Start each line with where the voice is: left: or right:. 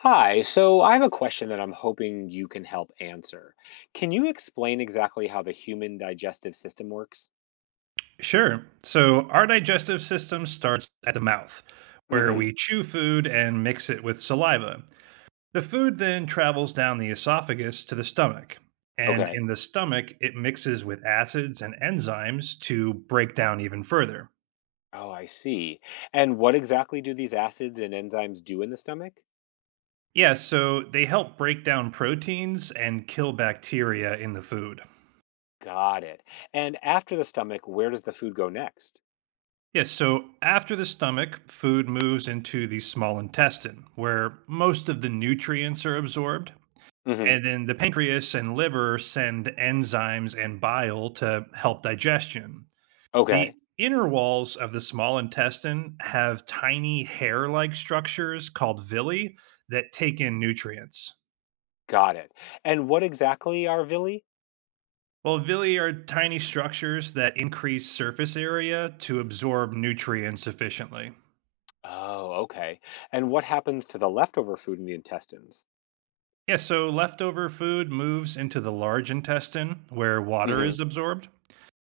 left: Hi, so I have a question that I'm hoping you can help answer. Can you explain exactly how the human digestive system works?
right: Sure. So our digestive system starts at the mouth, where
left: Hmm.
right: we chew food and mix it with saliva. The food then travels down the esophagus to the stomach. And
left: Okay.
right: in the stomach, it mixes with acids and enzymes to break down even further.
left: Oh, I see. And what exactly do these acids and enzymes do in the stomach?
right: Yeah, so they help break down proteins and kill bacteria in the food.
left: Got it. And after the stomach, where does the food go next?
right: Yes, so after the stomach, food moves into the small intestine, where most of the nutrients are absorbed.
left: Hmm.
right: And then the pancreas and liver send enzymes and bile to help digestion. The
left: Okay.
right: inner walls of the small intestine have tiny hair like structures called villi that take in nutrients.
left: Got it. And what exactly are villi?
right: Well, villi are tiny structures that increase surface area to absorb nutrients efficiently.
left: Oh, okay. And what happens to the leftover food in the intestines?
right: Yeah, so leftover food moves into the large intestine where water
left: Hmm.
right: is absorbed.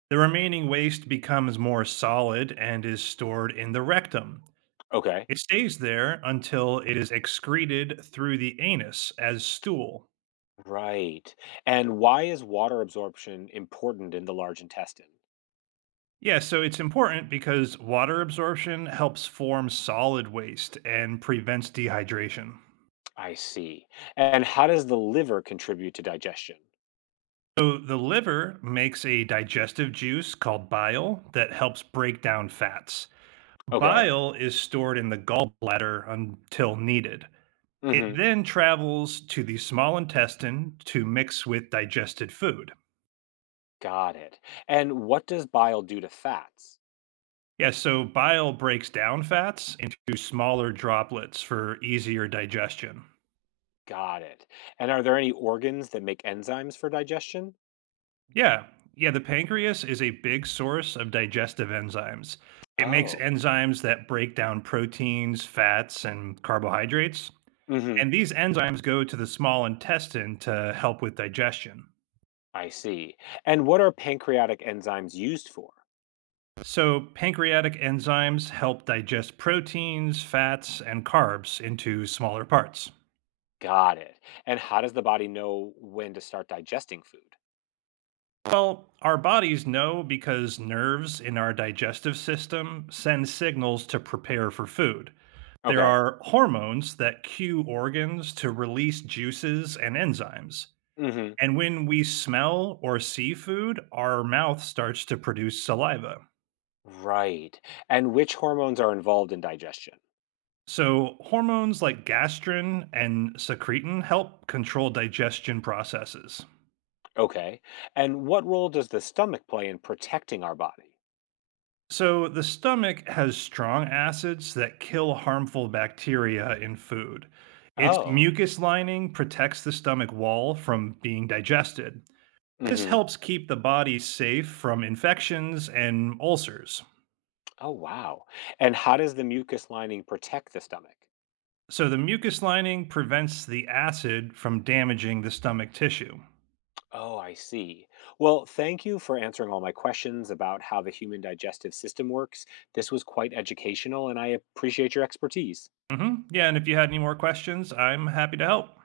right: The remaining waste becomes more solid and is stored in the rectum.
left: Okay.
right: It stays there until it is excreted through the anus as stool.
left: Right. And why is water absorption important in the large intestine?
right: Yeah, so it's important because water absorption helps form solid waste and prevents dehydration.
left: I see. And how does the liver contribute to digestion?
right: So the liver makes a digestive juice called bile that helps break down fats.
left: Okay.
right: Bile is stored in the gallbladder until needed. It
left: Hmm.
right: then travels to the small intestine to mix with digested food.
left: Got it. And what does bile do to fats?
right: Yeah, so bile breaks down fats into smaller droplets for easier digestion.
left: Got it. And are there any organs that make enzymes for digestion?
right: Yeah, yeah, the pancreas is a big source of digestive enzymes. It makes
left: Oh.
right: enzymes that break down proteins, fats, and carbohydrates.
left: Hmm.
right: And these enzymes go to the small intestine to help with digestion.
left: I see. And what are pancreatic enzymes used for?
right: So, pancreatic enzymes help digest proteins, fats, and carbs into smaller parts.
left: Got it. And how does the body know when to start digesting food?
right: Well, our bodies know because nerves in our digestive system send signals to prepare for food. There
left: Okay.
right: are hormones that cue organs to release juices and enzymes.
left: Mm-hmm.
right: And when we smell or see food, our mouth starts to produce saliva.
left: Right. And which hormones are involved in digestion?
right: So, hormones like gastrin and secretin help control digestion processes.
left: Okay. And what role does the stomach play in protecting our body?
right: So, the stomach has strong acids that kill harmful bacteria in food. Its
left: Oh.
right: mucus lining protects the stomach wall from being digested. This
left: Mhm.
right: helps keep the body safe from infections and ulcers.
left: Oh, wow. And how does the mucus lining protect the stomach?
right: So, the mucus lining prevents the acid from damaging the stomach tissue.
left: Oh, I see. Well, thank you for answering all my questions about how the human digestive system works. This was quite educational and I appreciate your expertise.
right: Yeah, and if you had any more questions, I'm happy to help.